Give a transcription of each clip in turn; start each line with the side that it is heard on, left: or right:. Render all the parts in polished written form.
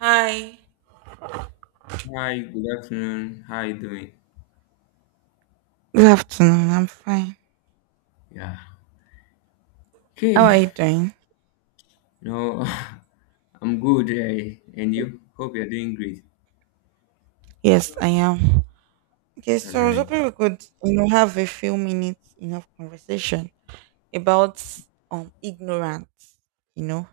right: Hi.
left: Hi, good afternoon. How you doing?
right: Good afternoon. I'm fine.
left: Yeah.
right: How
left: Okay.
right: are you doing?
left: No, I'm good. And you? Hope you're doing great.
right: Yes, I am. Okay,
left: That's
right: so I was
left: right.
right: hoping we could, you know, have a few minutes, of conversation about ignorance. You know,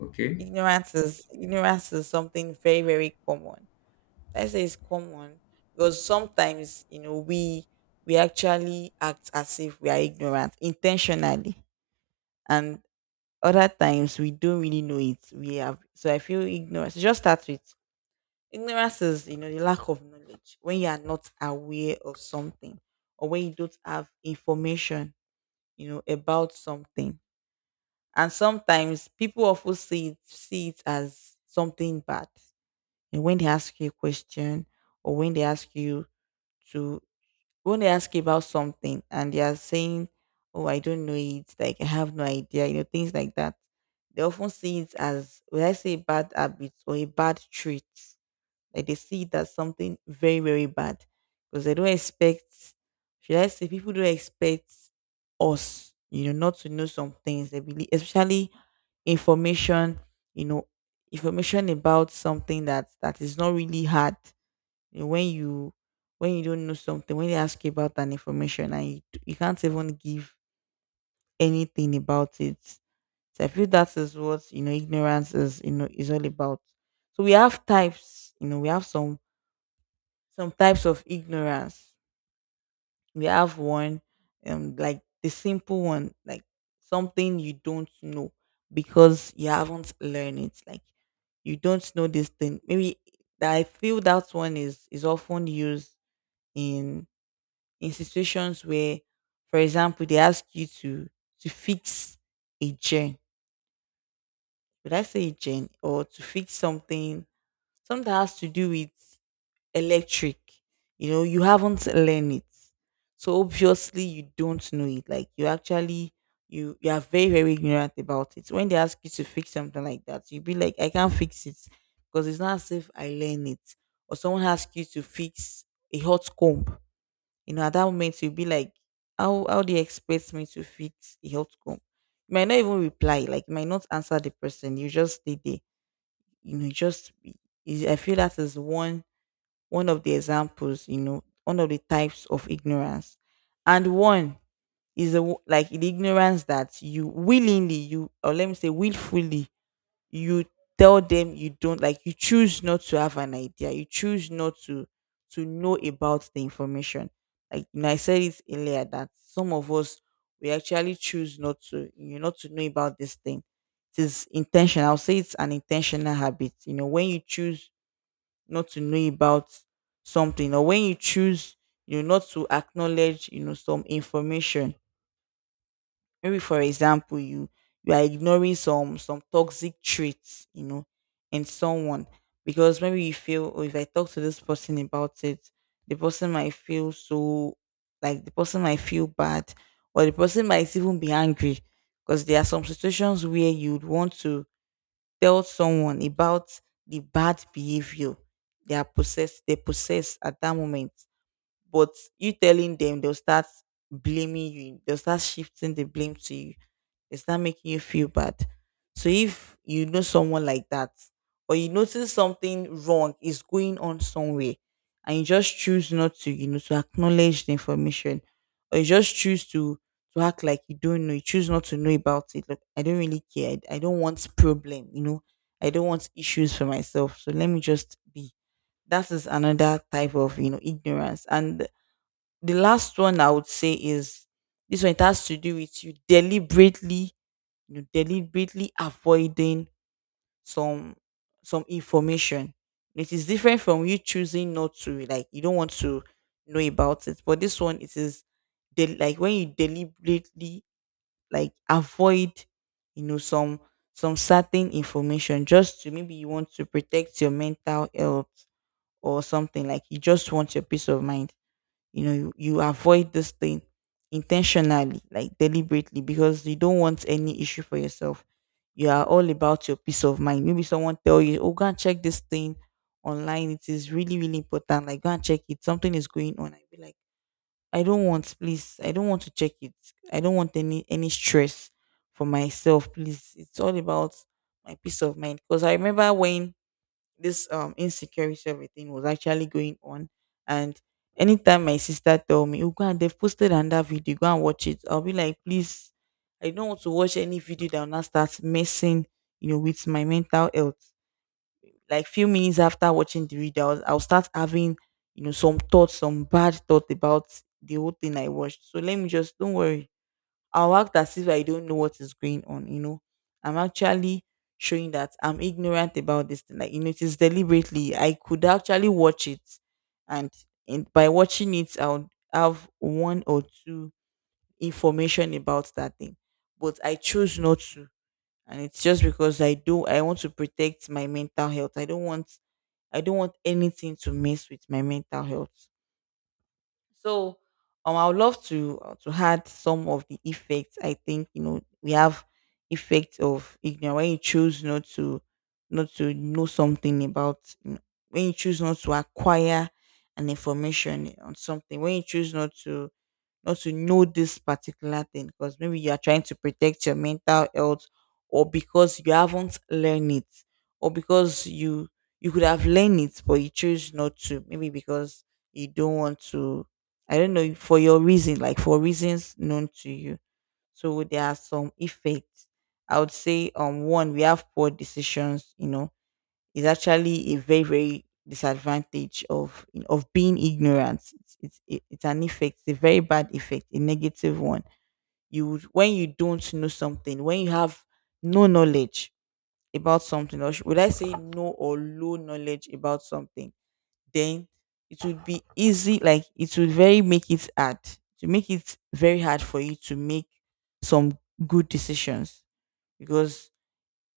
left: Okay.
right: ignorance is something very very common. I say it's common because sometimes you know we actually act as if we are ignorant intentionally, and other times we don't really know it. We have so I feel ignorance. It just starts with. Ignorance is, you know, the lack of knowledge when you are not aware of something or when you don't have information, you know, about something. And sometimes people often see it as something bad. And when they ask you a question or to, when they ask you about something and they are saying, oh, I don't know it, like I have no idea, you know, things like that. They often see it as, will I say a bad habits or a bad trait, like they see it as something very, very bad. Because they don't expect, should I say, people don't expect us, you know, not to know some things. They believe, especially information, you know, information about something that is not really hard. You know, when you don't know something, when they ask you about an information and you can't even give anything about it. So I feel that is what you know ignorance is you know is all about. So we have types, you know, we have some types of ignorance. We have one, like the simple one, like something you don't know because you haven't learned it. Like you don't know this thing. Maybe that I feel that one is often used in in situations where, for example, they ask you to fix a gen. Would I say a gen, or to fix something? Something that has to do with electric. You know, you haven't learned it. So obviously you don't know it. Like you actually you are very, very ignorant about it. When they ask you to fix something like that, you'll be like, I can't fix it because it's not as if I learn it. Or someone asks you to fix a hot comb. You know, at that moment you'll be like, how do you expect me to fix a hot comb? You might not even reply, like you might not answer the person. You just stay there. You know, you just I feel that is one of the examples, you know, one of the types of ignorance. And one is like the ignorance that you willingly, you, or let me say willfully, you tell them you don't, like, you choose not to have an idea. You choose not to, to know about the information. Like, you know, I said it earlier that some of us, we actually choose not to, you know, not to know about this thing. It is intentional. I'll say it's an intentional habit. You know, when you choose not to know about something, or when you choose you know not to acknowledge you know some information. Maybe for example you are ignoring some toxic traits you know in someone, because maybe you feel, oh, if I talk to this person about it, the person might feel so, like the person might feel bad, or the person might even be angry. Because there are some situations where you'd want to tell someone about the bad behavior they possess at that moment. But you telling them, they'll start blaming you, they'll start shifting the blame to you. It's not making you feel bad. So if you know someone like that, or you notice something wrong is going on somewhere, and you just choose not to, you know, to acknowledge the information, or you just choose to act like you don't know, you choose not to know about it. Look, I don't really care. I don't want problem, you know. I don't want issues for myself. So let me just be. That is another type of, you know, ignorance. And the last one I would say is, this one it has to do with you deliberately, you know, deliberately avoiding some some information. It is different from you choosing not to, like you don't want to know about it. But this one, it is like when you deliberately like avoid, you know, some certain information, just to, maybe you want to protect your mental health or something, like you just want your peace of mind. You know you, you avoid this thing intentionally, like deliberately, because you don't want any issue for yourself. You are all about your peace of mind. Maybe someone tell you, oh, go and check this thing online, it is really really important, like go and check it, something is going on. I be like, I don't want, please, I don't want to check it, I don't want any stress for myself, please. It's all about my peace of mind. Because I remember when this insecurity everything was actually going on, and anytime my sister tell me, oh, go and they've posted another video, go and watch it, I'll be like, please, I don't want to watch any video that will not start messing you know with my mental health. Like few minutes after watching the video I'll start having you know some thoughts, some bad thoughts about the whole thing I watched. So let me just, don't worry, I'll act as if I don't know what is going on, you know. I'm actually showing that I'm ignorant about this thing. Like, you know, it is deliberately. I could actually watch it, and by watching it I'll have one or two information about that thing. But I chose not to. And it's just because I want to protect my mental health. I don't want anything to mess with my mental health. So I would love to add some of the effects. I think you know we have effects of ignorance when you choose not to know something about you know, when you choose not to acquire an information on something, when you choose not to know this particular thing, because maybe you are trying to protect your mental health, or because you haven't learned it, or because you could have learned it but you choose not to, maybe because you don't want to, I don't know, for your reason, like for reasons known to you. So there are some effects. I would say, one, we have poor decisions. You know, is actually a very very disadvantage of being ignorant. It's an effect, it's a very bad effect, a negative one. You would- when you don't know something, when you have no knowledge about something, or would I say no or low knowledge about something? Then it would be easy, like it would very make it hard to make it very hard for you to make some good decisions. Because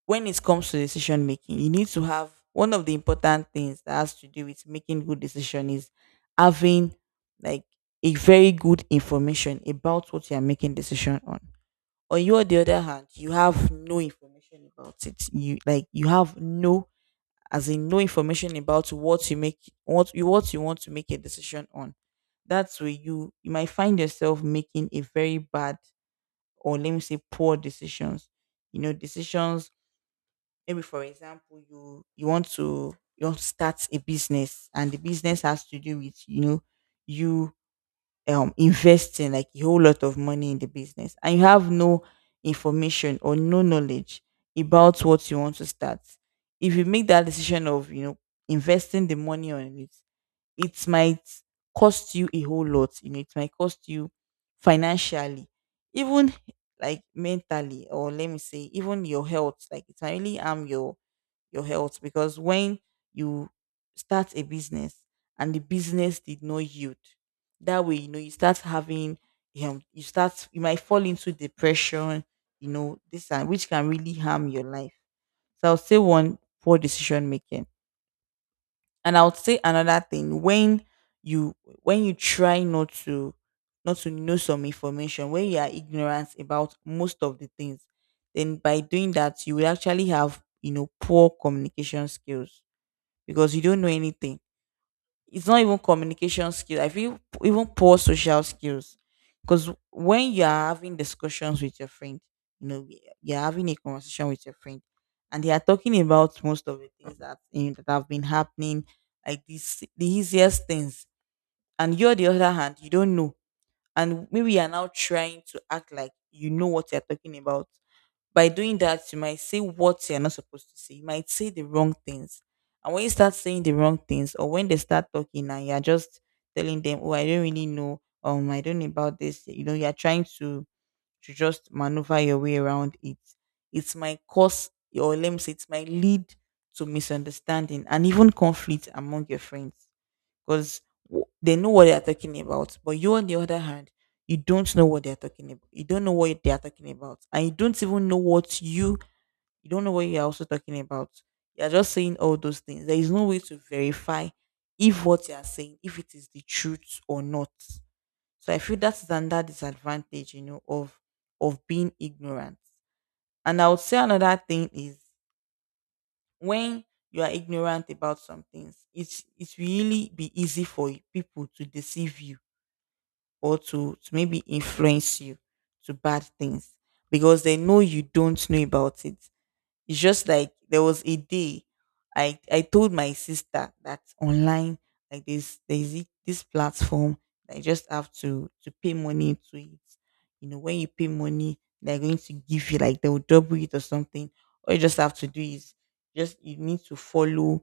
right: when it comes to decision making, you need to have, one of the important things that has to do with making good decision is having, like, a very good information about what you are making decision on. On you the other hand, you have no information about it, you, like you have no, as in no information about what you want to make a decision on. That's where you might find yourself making a very bad, or let me say, poor decisions, you know, decisions. Maybe for example you you want to start a business, and the business has to do with you know, you, investing like a whole lot of money in the business, and you have no information or no knowledge about what you want to start. If you make that decision of you know investing the money on it, it might cost you a whole lot. You know, it might cost you financially, even like mentally, or let me say, even your health. Like it might really harm your health. Because when you start a business and the business did not yield, that way you know you start having, you start, you might fall into depression. You know this, and which can really harm your life. So I'll say one, poor decision making. And I would say another thing, when you try not to know some information, when you are ignorant about most of the things, then by doing that you will actually have you know poor communication skills, because you don't know anything. It's not even communication skills. I feel even poor social skills. Because when you are having discussions with your friend, you know, you're having a conversation with your friend, and they are talking about most of the things that you know, that have been happening, like this, the easiest things. And you're the other hand, you don't know. And maybe you are now trying to act like you know what you're talking about. By doing that, you might say what you're not supposed to say. You might say the wrong things. And when you start saying the wrong things, or when they start talking and you're just telling them, "Oh, I don't really know, I don't know about this, you know, you're trying to just maneuver your way around it." It's my cause, or let me say, it's my lead to misunderstanding and even conflict among your friends, because they know what they are talking about. But you, on the other hand, you don't know what they are talking about. You don't know what they are talking about, and you don't even know what you don't know what you are also talking about. You are just saying all those things. There is no way to verify if what you are saying, if it is the truth or not. So I feel that's another disadvantage, you know, of being ignorant. And I would say another thing is when you are ignorant about some things, it's really be easy for people to deceive you or to, maybe influence you to bad things because they know you don't know about it. It's just like there was a day I told my sister that online like this there's this platform that you just have to pay money to it. You know, when you pay money, they're going to give you like they'll double it or something. All you just have to do is just you need to follow,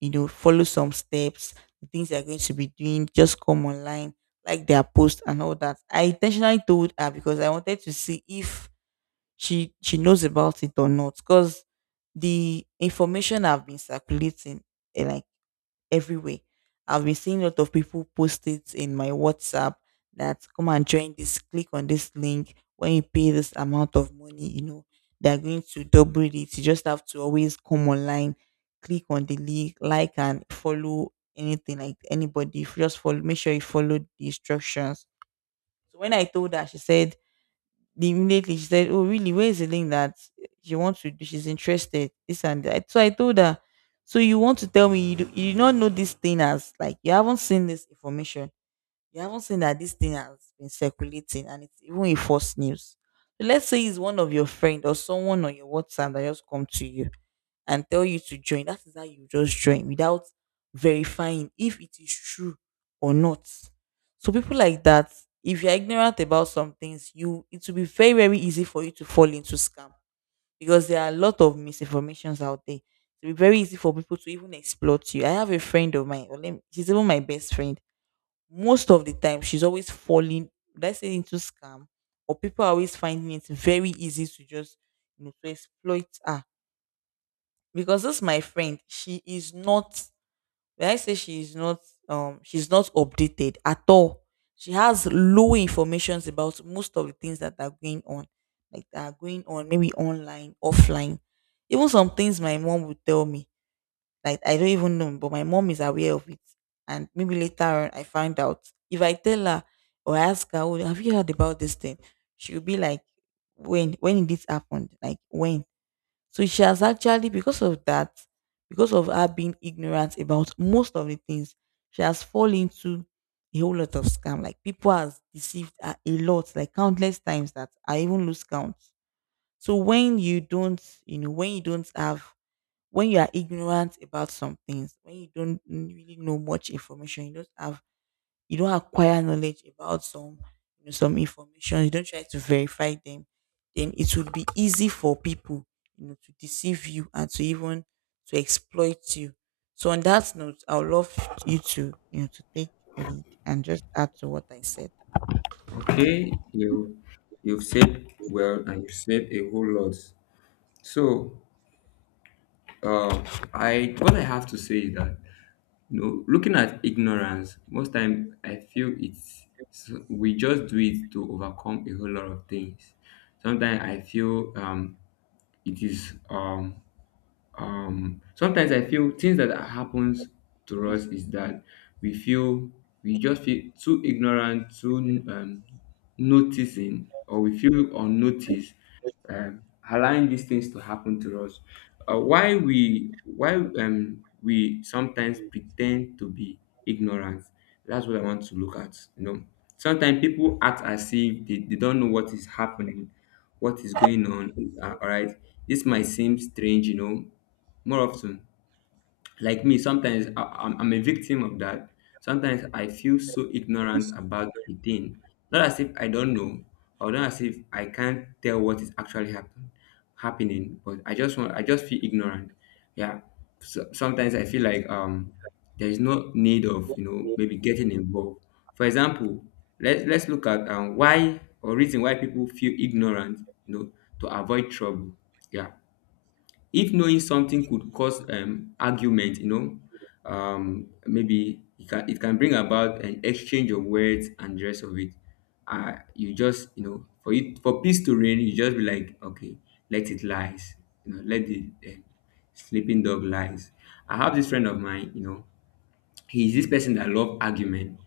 right: you know, follow some steps, the things they're going to be doing, just come online, like their post and all that. I intentionally told her because I wanted to see if she knows about it or not, because the information I've been circulating, like everywhere, I've been seeing a lot of people post it in my WhatsApp, that come and join, this, click on this link, when you pay this amount of money, you know, they're going to double it, you just have to always come online, click on the link, like, and follow anything, like anybody. If you just follow, make sure you follow the instructions. So when I told her, she said, the immediately she said, "Oh, really? Where is the link that" she wants to do? She's interested. This and that. So I told her, "So you want to tell me you do not know this thing as like you haven't seen this information? You haven't seen that this thing has been circulating and it's even a false news. So let's say it's one of your friend or someone on your WhatsApp that just come to you and tell you to join, that is how you just join without verifying if it is true or not." So people like that, if you're ignorant about some things, you it will be very, very easy for you to fall into scam because there are a lot of misinformations out there. It will be very easy for people to even exploit you. I have a friend of mine, or she's even my best friend. Most of the time, she's always falling, let's say, into scam, or people are always finding it very easy to just, you know, to exploit her because this my friend she is not, when I say she is not, she's not updated at all. She has low informations about most of the things that are going on, like that are going on, maybe online, offline. Even some things my mom would tell me, like I don't even know, but my mom is aware of it, and maybe later on I find out. If I tell her or ask her, "Oh, have you heard about this thing?" she'll be like, "When, did this happen? Like, when?" So she has actually, because of that, because of her being ignorant about most of the things, she has fallen into a whole lot of scam. Like people has deceived her a lot, like countless times that I even lose count. So when you don't, you know, when you don't have, when you are ignorant about some things, when you don't really know much information, you don't have, you don't acquire knowledge about some, you know, some information, you don't try to verify them, then it would be easy for people, you know, to deceive you and to even to exploit you. So on that note, I would love you to you know to take lead and just add to what I said.
left: Okay. You've said well, and you've said a whole lot. So, uh, I what I have to say is that, you know, looking at ignorance, most time I feel it's so we just do it to overcome a whole lot of things. Sometimes I feel it is sometimes I feel things that happens to us is that we feel we just feel too ignorant, too um noticing, or we feel unnoticed, um allowing these things to happen to us. Why we sometimes pretend to be ignorant, that's what I want to look at, you know. Sometimes people act as if they don't know what is happening, what is going on. All right, this might seem strange, you know, more often. Like me, sometimes I'm a victim of that. Sometimes I feel so ignorant about a thing. Not as if I don't know, or not as if I can't tell what is actually happening. But I just feel ignorant. Yeah. So, sometimes I feel like there is no need of, you know, maybe getting involved. For example, let's look at, why or reason why people feel ignorant, you know, to avoid trouble. Yeah, if knowing something could cause argument, you know, maybe it can bring about an exchange of words and the rest of it. You just, you know, for it for peace to reign, you just be like, okay, let it lies. You know, let the sleeping dog lies. I have this friend of mine, you know, he's this person that love argument.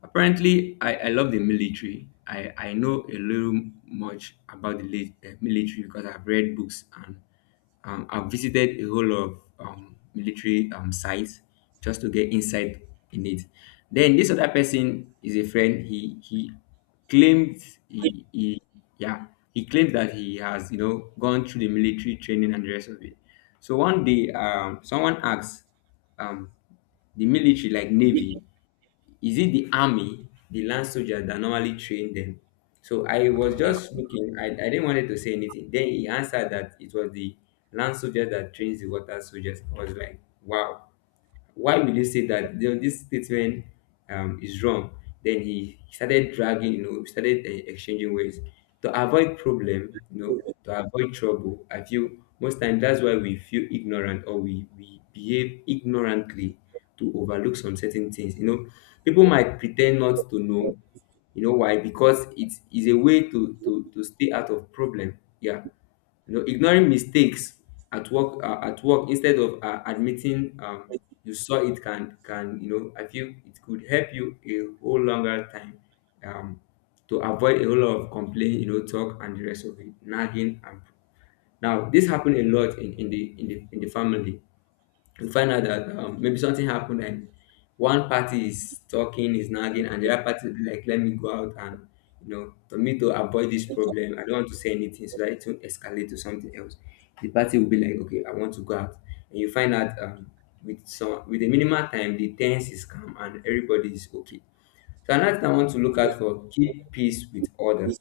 left: Apparently, I love the military. I know a little much about the military because I've read books and, I've visited a whole lot of military sites just to get insight in it. Then this other person is a friend. He claimed, he, he yeah he claimed that he has, you know, gone through the military training and the rest of it. So one day, someone asked, um, the military, like, navy, is it the army, the land soldiers that normally train them? So I was
right: Okay.
left: just looking, I didn't wanted to say anything. Then he answered that it was the land soldier that trains the water soldiers. I was like, wow, why will you say that? You know, this statement, is wrong. Then he started dragging, you know, started, exchanging words. To avoid problem, you know, to avoid trouble, I feel most times that's why we feel ignorant, we behave ignorantly, to overlook some certain things, you know. People might pretend not to know, you know why? Because it is a way to stay out of problem. Yeah, you know, ignoring mistakes at work, at work, instead of, admitting, you saw it can, you know, I feel it could help you a whole longer time, um, to avoid a whole lot of complaint, you know, talk and the rest of it, nagging. And now this happened a lot in the in the family. You find out that, maybe something happened, and one party is talking, is nagging, and the other party will be like, let me go out, and, you know, for me to avoid this problem, I don't want to say anything so that it won't escalate to something else. The party will be like, okay, I want to go out. And you find out, with some with a minimal time, the tense is calm and everybody is okay. So another thing I want to look out for, keep peace with others.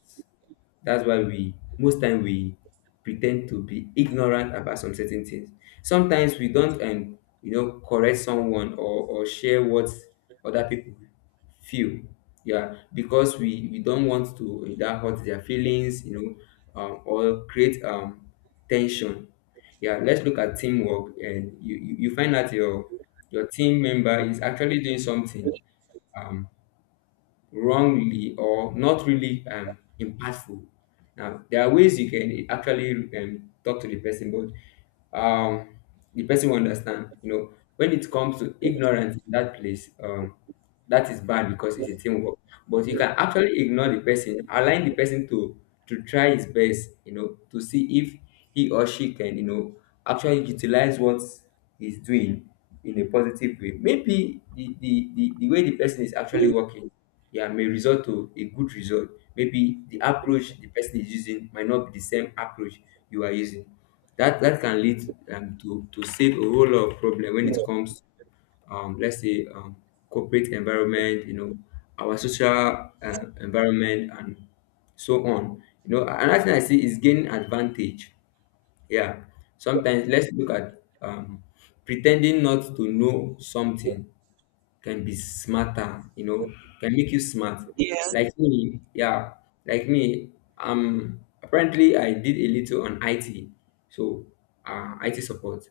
left: That's why we most time we pretend to be ignorant about some certain things. Sometimes we don't, you know, correct someone, or share what other people feel. Yeah, because we don't want to that hurt their feelings, you know, or create tension. Yeah, let's look at teamwork, and you find out your team member is actually doing something. Um, Wrongly, or not really impactful. Now, there are ways you can actually, talk to the person, but, the person will understand. You know, when it comes to ignorance in that place, that is bad because it's a teamwork. But you can actually ignore the person, align the person to try his best. You know, to see if he or she can, you know, actually utilize what is doing in a positive way. Maybe the way the person is actually working, yeah, may result to a good result. Maybe the approach the person is using might not be the same approach you are using. That can lead, to save a whole lot of problem when it comes, um, let's say, um, corporate environment, you know, our social, environment and so on. You know, another thing I see is gaining advantage. Yeah, sometimes let's look at, um, pretending not to know something can be smarter, you know, can make you smart.
right: Yes.
left: Like me, yeah, like me, apparently I did a little on IT, so, IT support,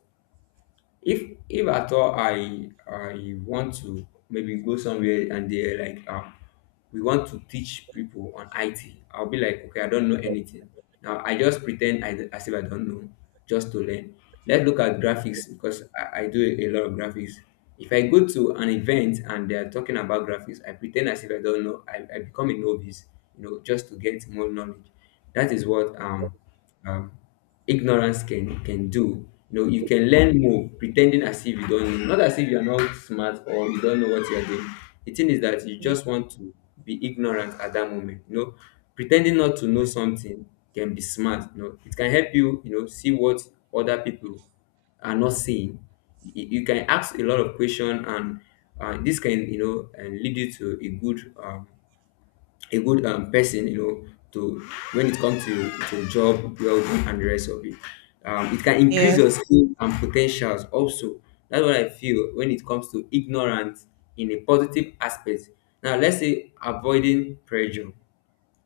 left: if, at all I want to maybe go somewhere and they're like, we want to teach people on it, I'll be like, okay, I don't know anything. Now I just pretend I as if I don't know, just to learn. Let's look at graphics, because I do a lot of graphics. If I go to an event and they're talking about graphics, I pretend as if I don't know, I become a novice, you know, just to get more knowledge. That is what um ignorance can do. You know, you can learn more pretending as if you don't know, not as if you are not smart or you don't know what you are doing. The thing is that you
right: Yeah.
left: just want to be ignorant at that moment. You know, pretending not to know something can be smart. You know, it can help you. You know, see what other people are not seeing. You can ask a lot of questions, and, this can, you know, and lead you to a good, person, you know, to when it comes to job, well being and the rest of it. It can increase
right: Yes.
left: your skill and potentials also. That's what I feel when it comes to ignorance in a positive aspect. Now let's say avoiding pressure.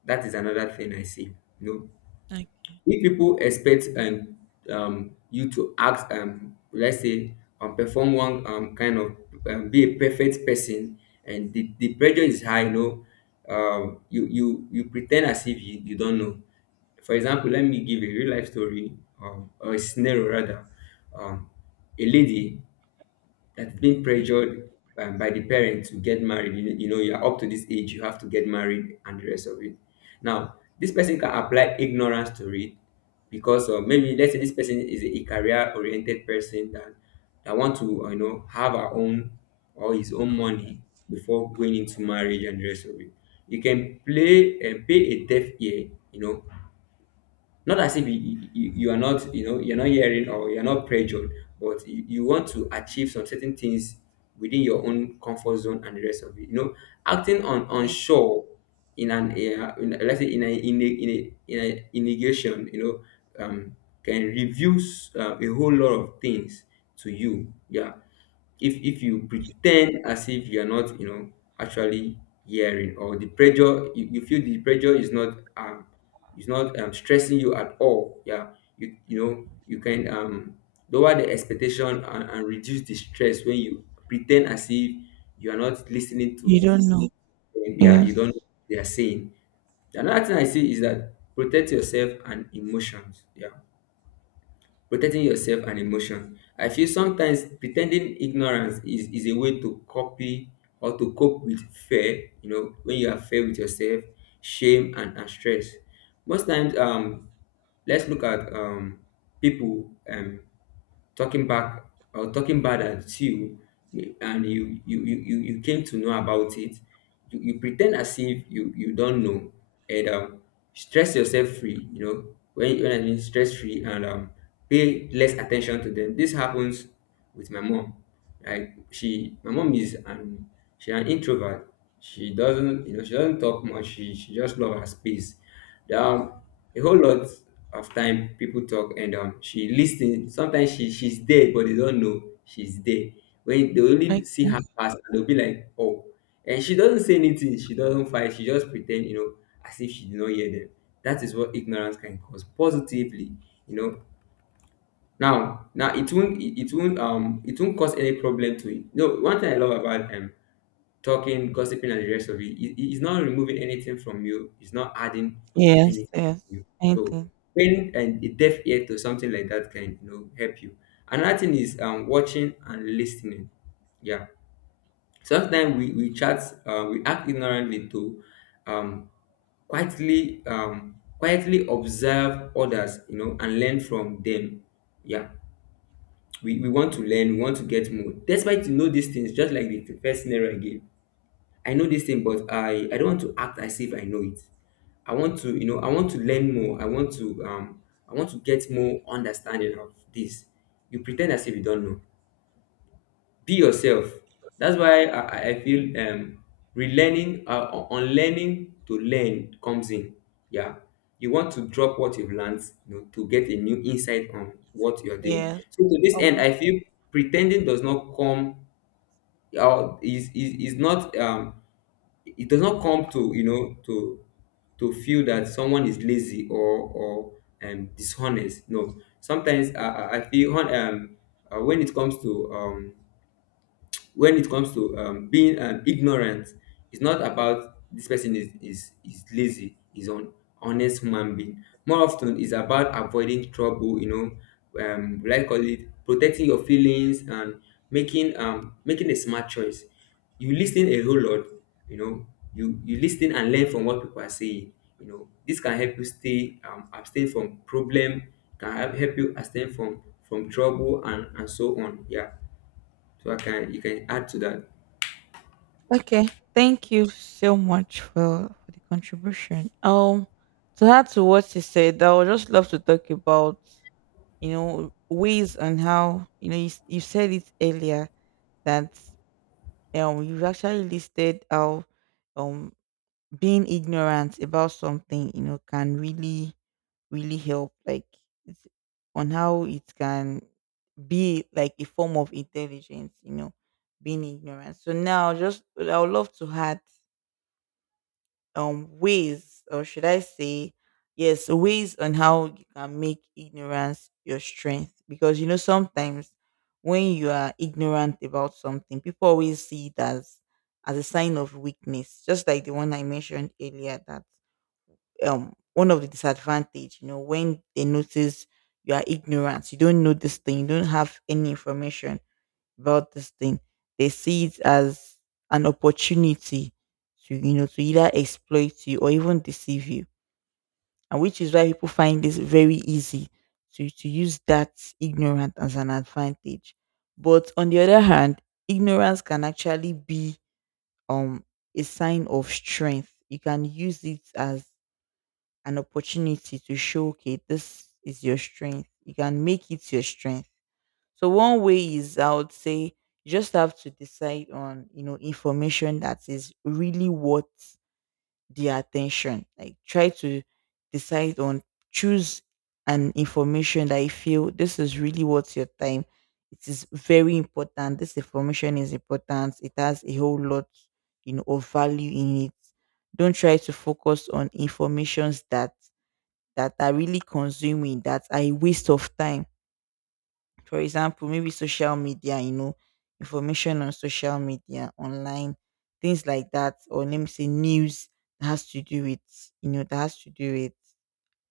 left: That is another thing I see. You know,
right: Okay.
left: if people expect, you to act, let's say, perform one, kind of, be a perfect person, and the pressure is high, you know, you pretend as if you don't know. For example, let me give a real life story, or a scenario rather. um, a lady that's being
right: Okay.
left: pressured, by the parent to get married. You know, you're up to this age, you have to get married, and the rest of it. Now, this person can apply ignorance to it because of, maybe let's say this person is a career-oriented person that want to, you know, have her own or his own money before going into marriage and the rest of it. You can play and pay a deaf ear, you know, not as if you are not, you know, you're not hearing or you're not pressured, but you want to achieve some certain things within your own comfort zone and the rest of it. You know, acting on
right: Yes.
left: unsure in an let's say in negation, you know, can reveal, a whole lot of things to you. Yeah, if you pretend as if you are not, you know, actually hearing, or the pressure you feel the pressure is not stressing you at all. Yeah, you know, you can, lower the expectation, and reduce the stress when you pretend as if you are not listening to
right: You don't know.
left: them. Yeah, you don't know
right: Yes.
left: what they are saying. Another thing I see is that protect yourself and emotions. Yeah, protecting yourself and emotion. I feel sometimes pretending ignorance is a way to copy or to cope with fear, you know, when you are fair with yourself, shame and stress. Most times, let's look at, people. Talking back or talking bad at you, and you came to know about it. You pretend as if you you don't know, and, stress yourself free. You know, when I mean stress free, and, pay less attention to them. This happens with my mom. Like my mom is an, she an introvert. She doesn't, you know, she doesn't talk much. She just love her space. There are a whole lot of time people talk, and she listen. Sometimes she's there, but they don't know she's there. When they only
right: Okay.
left: see her pass, and they'll be like, oh. And she doesn't say anything. She doesn't fight. She just pretend, you know, as if she did not hear them. That is what ignorance can cause positively. You know, now it won't, it won't, it won't cause any problem to it. No, one thing I love about, talking gossiping and the rest of it, it's not removing anything from you, it's not adding
right: Yes.
left: anything
right: Yes.
left: to you. So
right: Anything.
left: paying and a deaf ear to something like that can, you know, help you. Another thing is, watching and listening. Yeah, sometimes we chat, we act ignorantly to, um quietly um quietly observe others, you know, and learn from them. Yeah, we want to learn, we want to get more. Despite, you know, these things, just like the first scenario again. I know this thing, but I don't want to act as if I know it. I want to, you know, I want to learn more. I want to, I want to get more understanding of this. You pretend as if you don't know, be yourself. That's why I feel, relearning, or unlearning to learn comes in. Yeah, you want to drop what you've learned, you know, to get a new insight on what you're doing.
right: Yes.
left: So to this end
right: Of.
left: I feel pretending does not come or is not, it does not come to, you know, to feel that someone is lazy or dishonest. No, sometimes I feel when it comes to when it comes to, being, ignorant, it's not about this person is lazy, is on honest human being. More often it's about avoiding trouble, you know, like, call it protecting your feelings and making, making a smart choice. You listen a whole lot, you know, you listen and learn from what people are saying. You know, this can help you stay, abstain from problem, can help you abstain from trouble and so on. Yeah, so I can you can add to that.
right: Okay, thank you so much for the contribution. To add to what you said, I would just love to talk about, you know, ways and how, you know, you, you said it earlier that, you've actually listed how, um being ignorant about something, you know, can really really help, like, it's on how it can be like a form of intelligence, you know, being ignorant. So now, just I would love to add ways, or should I say, yes, ways on how you can make ignorance your strength. Because, you know, sometimes when you are ignorant about something, people always see it as a sign of weakness, just like the one I mentioned earlier, that one of the disadvantage, you know, when they notice you are ignorant, you don't know this thing, you don't have any information about this thing. They see it as an opportunity to, you know, to either exploit you or even deceive you. And which is why people find this very easy to use that ignorance as an advantage. But on the other hand, ignorance can actually be um a sign of strength. You can use it as an opportunity to show, okay, this is your strength. You can make it your strength. So one way is, I would say, you just have to decide on, you know, information that is really worth the attention. Like, try to decide on, choose an information that you feel this is really worth your time. It is very important. This information is important. It has a whole lot, you know, of value in it. Don't try to focus on informations that that are really consuming, that are a waste of time. For example, maybe social media, you know, information on social media, online, things like that, or let me say news that has to do with, you know, that has to do with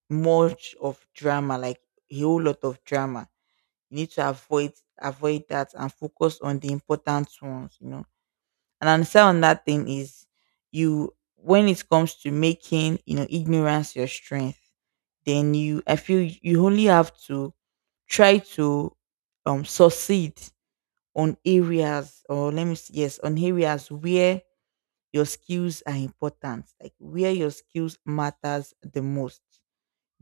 right: much of drama, like a whole lot of drama. You need to avoid that and focus on the important ones, you know. And another on that thing is, you when it comes to making, you know, ignorance your strength, then you, I feel you only have to try to succeed on areas, or let me see, yes, on areas where your skills are important, like where your skills matters the most.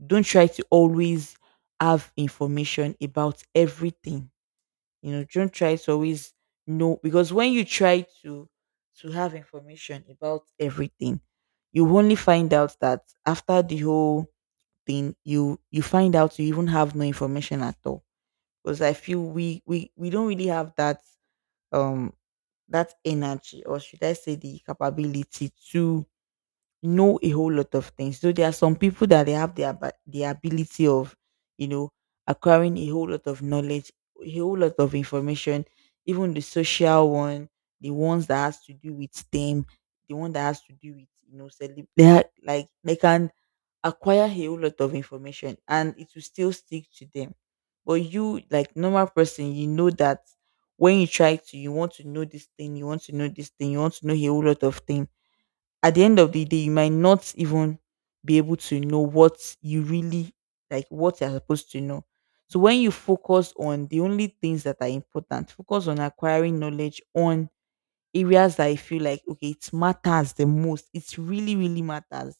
right: Don't try to always have information about everything. You know, don't try to always know, because when you try to have information about everything, you only find out that after the whole thing, you find out you even have no information at all. Because I feel we don't really have that um that energy, or should I say, the capability to know a whole lot of things. So there are some people that they have the ability of, you know, acquiring a whole lot of knowledge, a whole lot of information, even the social one, the ones that has to do with STEM, the one that has to do with, you know, they are, like, they can acquire a whole lot of information and it will still stick to them. But you, like normal person, you know that when you try to, you want to know this thing, you want to know this thing, you want to know a whole lot of thing. At the end of the day, you might not even be able to know what you really, like, what you're supposed to know. So when you focus on the only things that are important, focus on acquiring knowledge on areas that, I feel like, okay, it matters the most. It really, really matters.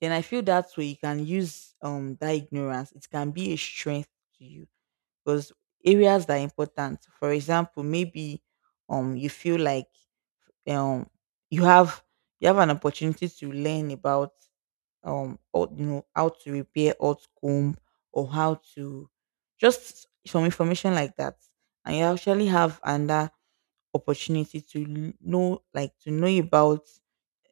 right: Then I feel that way you can use that ignorance. It can be a strength to you, because areas that are important. For example, maybe you feel like um you have, you have an opportunity to learn about or, you know, how to repair old comb, or how to, just some information like that, and you actually have another opportunity to know, like to know about,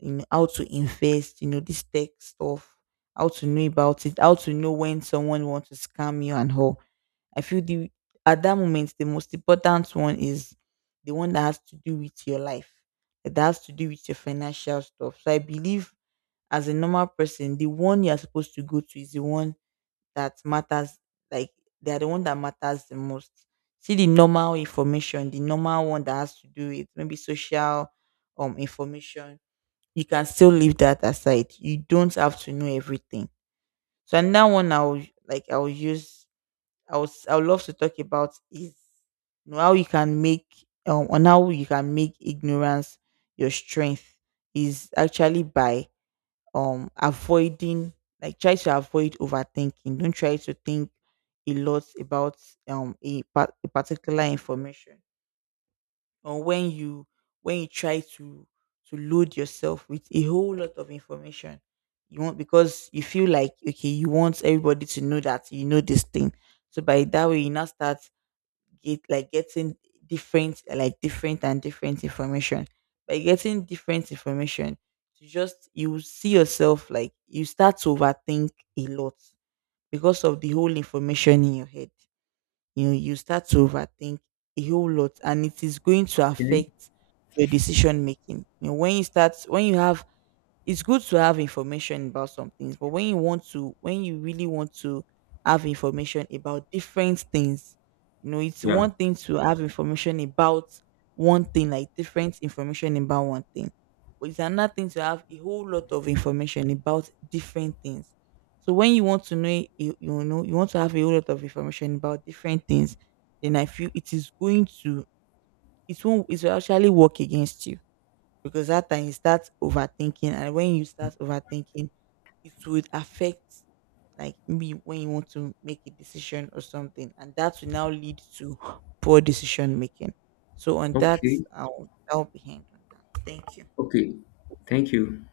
right: you know, how to invest, you know, this tech stuff, how to know about it, how to know when someone wants to scam you, and how. I feel the at that moment the most important one is the one that has to do with your life, that has to do with your financial stuff. So I believe as a normal person, the one you're supposed to go to is the one that matters, like, they are the one that matters the most. See, the normal information, the normal one that has to do with maybe social information, you can still leave that aside, you don't have to know everything. So another one I'll like I'll use, I would, I would love to talk about is, you know, how you can make on how you can make ignorance your strength is actually by avoiding, like, try to avoid overthinking. Don't try to think a lot about a particular information. Or when you, when you try to load yourself with a whole lot of information, you want, because you feel like, okay, you want everybody to know that you know this thing, so by that way you now start get, like, getting different, like different and different information. By getting different information, you just, you see yourself like you start to overthink a lot because of the whole information in your head, you know, you start to overthink a whole lot, and it is going to
left: Okay.
right: affect your decision making. You know, when you start, when you have, it's good to have information about some things, but when you want to, when you really want to have information about different things, you know, it's
left: Yeah.
right: one thing to have information about one thing, like different information about one thing, but it's another thing to have a whole lot of information about different things. So when you want to know, you know, you want to have a whole lot of information about different things, then I feel it is going to, it won't, it will actually work against you because that time you start overthinking, and when you start overthinking it would affect, like me, when you want to make a decision or something, and that will now lead to poor decision making. So on that,
left: Okay.
right: I'll be hanged on that. Thank you.
left: Okay. Thank you.